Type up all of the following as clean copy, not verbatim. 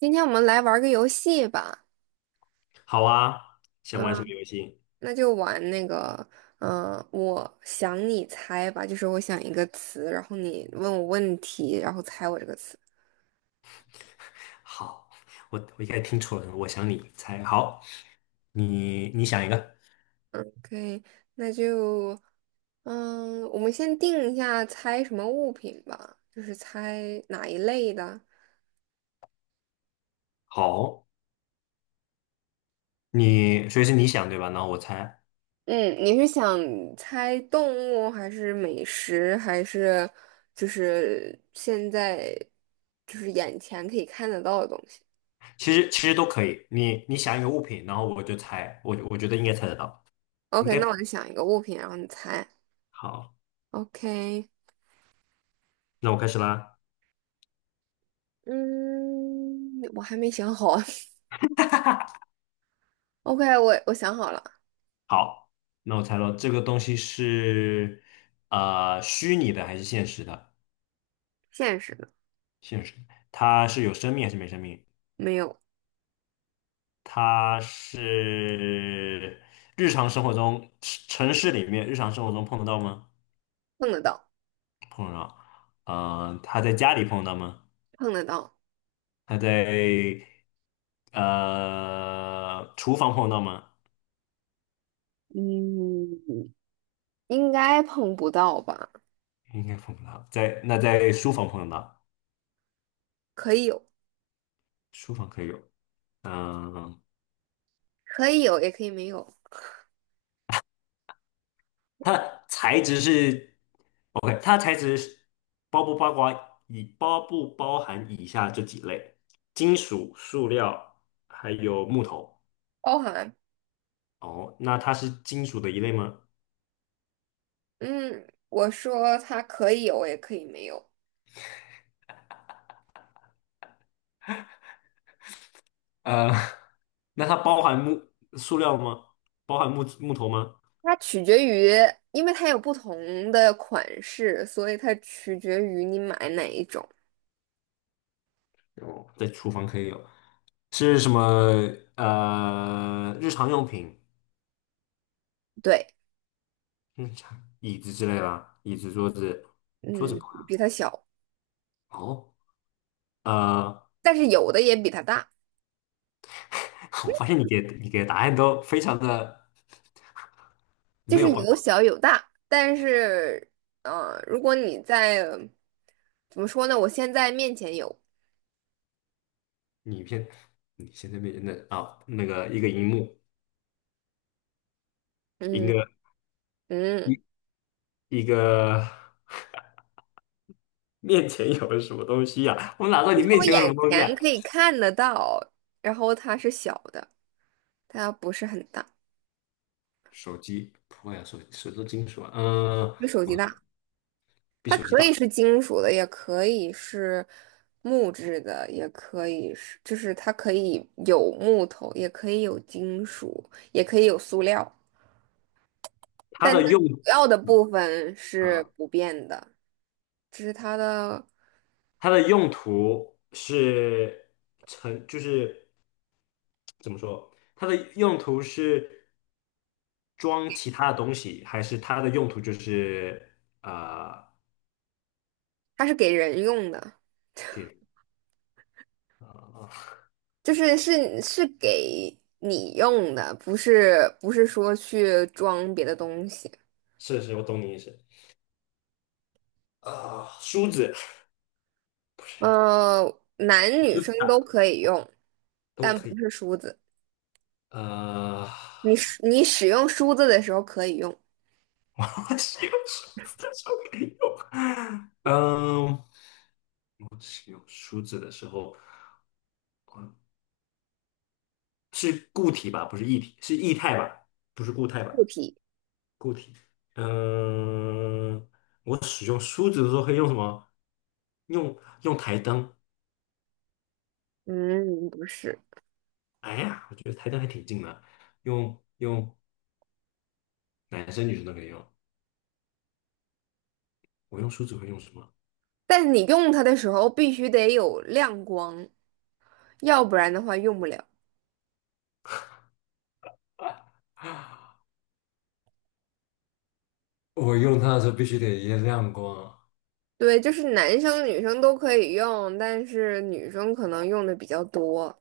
今天我们来玩个游戏吧，好啊，想玩什么嗯，游戏？那就玩那个，我想你猜吧，就是我想一个词，然后你问我问题，然后猜我这个词。好，我应该听错了，我想你猜。好，你想一个。OK,那就，我们先定一下猜什么物品吧，就是猜哪一类的。好，你所以是你想对吧？然后我猜，嗯，你是想猜动物，还是美食，还是就是现在就是眼前可以看得到的东西？其实都可以。你想一个物品，然后我就猜，我觉得应该猜得到，应 OK，该那我就想一个物品，然后你猜。好。OK,那我开始啦。嗯，我还没想好啊 OK,我想好了，好，那我猜了，这个东西是虚拟的还是现实的？现实的，现实，它是有生命还是没生命？没有，它是日常生活中城市里面日常生活中碰得到吗？碰得到，碰得到。他在家里碰得到吗？碰得到，他在厨房碰得到吗？嗯，应该碰不到吧？应该碰不到。在书房碰得到，可以有，书房可以有。嗯、可以有，也可以没有，它的材质是 OK，它的材质是包不包含以下这几类：金属、塑料还有木头。包含，哦，那它是金属的一类吗？嗯，我说它可以有，也可以没有，呃，那它包含塑料吗？包含木头吗？它取决于，因为它有不同的款式，所以它取决于你买哪一种。哦，在厨房可以有，是什么？日常用品，对，椅子之类的，椅子、桌子，桌子嗯，不含比它小，哦，呃，但是有的也比它大。我发现你给的答案都非常的就没是有帮有助。小有大，但是，如果你在，怎么说呢？我现在面前有，你偏你现在面前的那个一个荧幕，一嗯个嗯，一一个面前有什么东西呀？我哪知道就你是面我前有什么眼东西啊？前可以看得到，然后它是小的，它不是很大，手机不会啊，手机都金属啊，比手机我大。比它手机可以大。是金属的，也可以是木质的，也可以是，就是它可以有木头，也可以有金属，也可以有塑料，它但的它用，主要的嗯部分是啊、不变的，这是它的。它的用途是就是怎么说？它的用途是装其他的东西，还是它的用途就是啊、它是给人用的，给啊、就是给你用的，不是说去装别的东西。是是，我懂你意思。梳子，不是，呃，男女梳生子都啊，可以用，都但可不以。是梳子。呃，你使用梳子的时候可以用，我是用梳子就可以用。嗯，使用梳子的时候，嗯，是固体吧？不是液体，是液态吧？不是固态吧？固体。嗯，我使用梳子的时候可以用什么？用用台灯。嗯，不是。哎呀，我觉得台灯还挺近的。用用男生女生都可以用。我用梳子会用什么？但是你用它的时候必须得有亮光，要不然的话用不了。我用它的时候必须得一亮光。对，就是男生女生都可以用，但是女生可能用的比较多。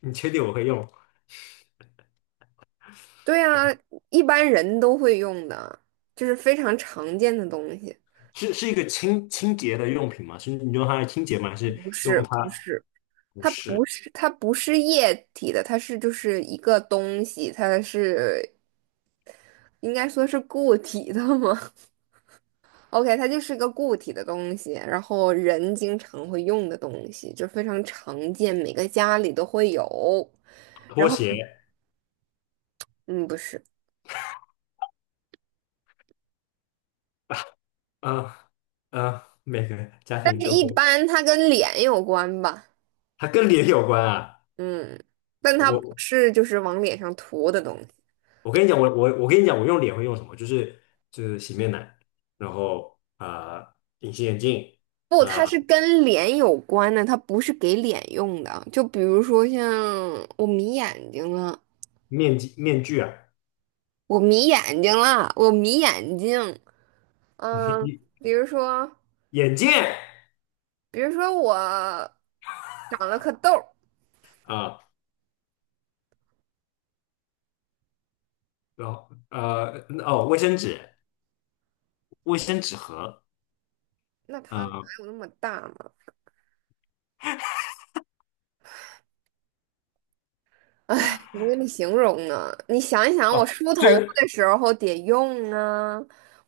你确定我会用？对啊，一般人都会用的，就是非常常见的东西。是一个清洁的用品吗？是你用它来清洁吗？还是不是，用它？不是，不它不是，是，它不是液体的，它是就是一个东西，它是应该说是固体的吗 ？OK，它就是个固体的东西，然后人经常会用的东西，就非常常见，每个家里都会有。拖鞋。嗯，不是，啊每个家但庭是都一会，般它跟脸有关吧？它跟脸有关啊。嗯，但它不我是就是往脸上涂的东西。我跟你讲，我跟你讲，我用脸会用什么？就是洗面奶，然后隐形眼镜，不，啊、它呃是跟脸有关的，它不是给脸用的。就比如说像我迷眼睛了，面具啊，我迷眼睛了，我迷眼睛。嗯，眼比如说，眼镜，比如说我长了颗痘儿，啊、然后哦，卫生纸、卫生纸盒，那啊、它哪呃有那么大呢？哎，我给你形容啊，你想一想，我哦，梳头发这的时候得用啊，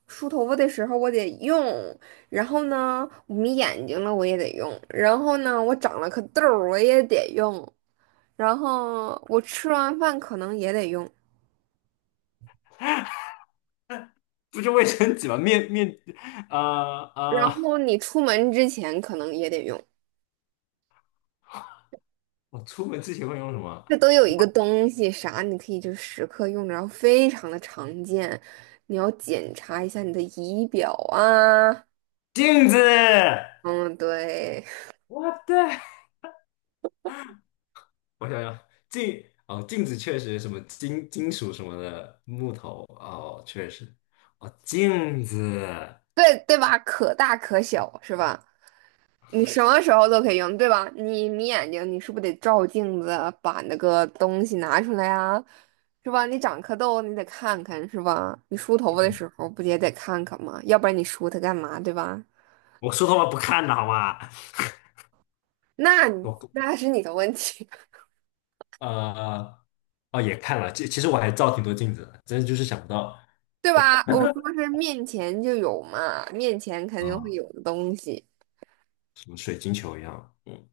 梳头发的时候我得用，然后呢，我眯眼睛了我也得用，然后呢，我长了颗痘儿我也得用，然后我吃完饭可能也得用，不就卫生纸吗？啊啊、呃然呃后你出门之前可能也得用，我出门之前会用什么？这都有一个东西啥，你可以就时刻用着，然后非常的常见，你要检查一下你的仪表啊，镜子。嗯，对。我的。我想想，哦，镜子确实什么金属什么的，木头哦，确实哦，镜子。对对吧？可大可小是吧？你什么时候都可以用，对吧？你眯眼睛，你是不是得照镜子，把那个东西拿出来啊？是吧？你长颗痘，你得看看是吧？你梳头发的时候不也得看看吗？要不然你梳它干嘛，对吧？我说的话不看的好吗？那你我那是你的问题，呃哦也看了，其实我还照挺多镜子的，真的就是想不到，对吧？我说是面前就有嘛，面前肯定会嗯，有的东西。什么水晶球一样，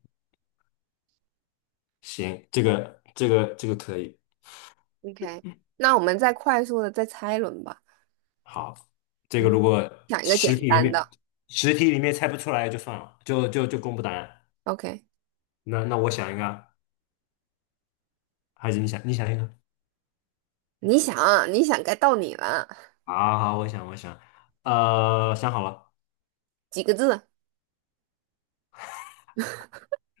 行，这个可以。OK，那我们再快速的再猜一轮吧。好，这个嗯，如果想一个实简体里单面的。实体里面猜不出来就算了，就公布答案。OK。那我想一个，还是你想一个？你想啊你想，该到你了。好好，我想，想好了，几个字？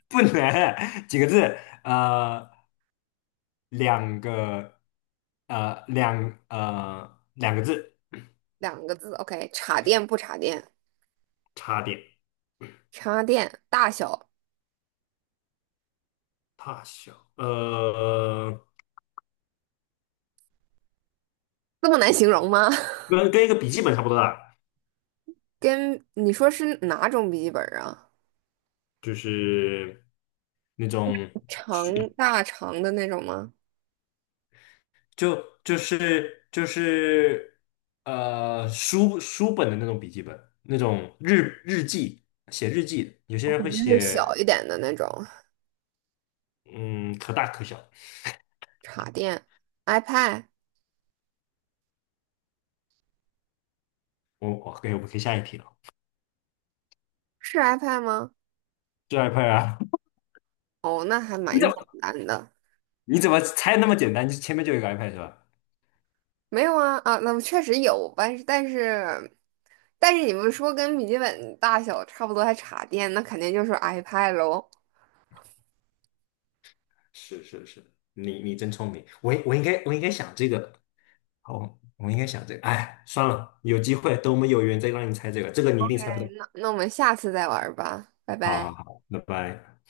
不能 几个字，呃，两个，两个字，两个字。OK，插电不插电？差点，插电大小大小，这么难形容吗？跟一个笔记本差不多大，跟你说是哪种笔记本啊？就是那种，长大长的那种吗？就是，书本的那种笔记本，那种日记，写日记的，有些我人肯会定是小写，一点的那种。嗯，可大可小。插电，iPad 我们可以下一题了，是 iPad 吗？是 iPad 啊？哦，那还蛮你怎简么单的。你怎么猜那么简单？就前面就有一个 iPad 是吧？没有啊啊，那确实有，但是你们说跟笔记本大小差不多还插电，那肯定就是 iPad 喽。是是是，你真聪明，我应该想这个。好，我应该想这个，哎，算了，有机会等我们有缘再让你猜这个，这个你一 o 定猜不到。那我们下次再玩儿吧，拜好好拜。好，拜拜。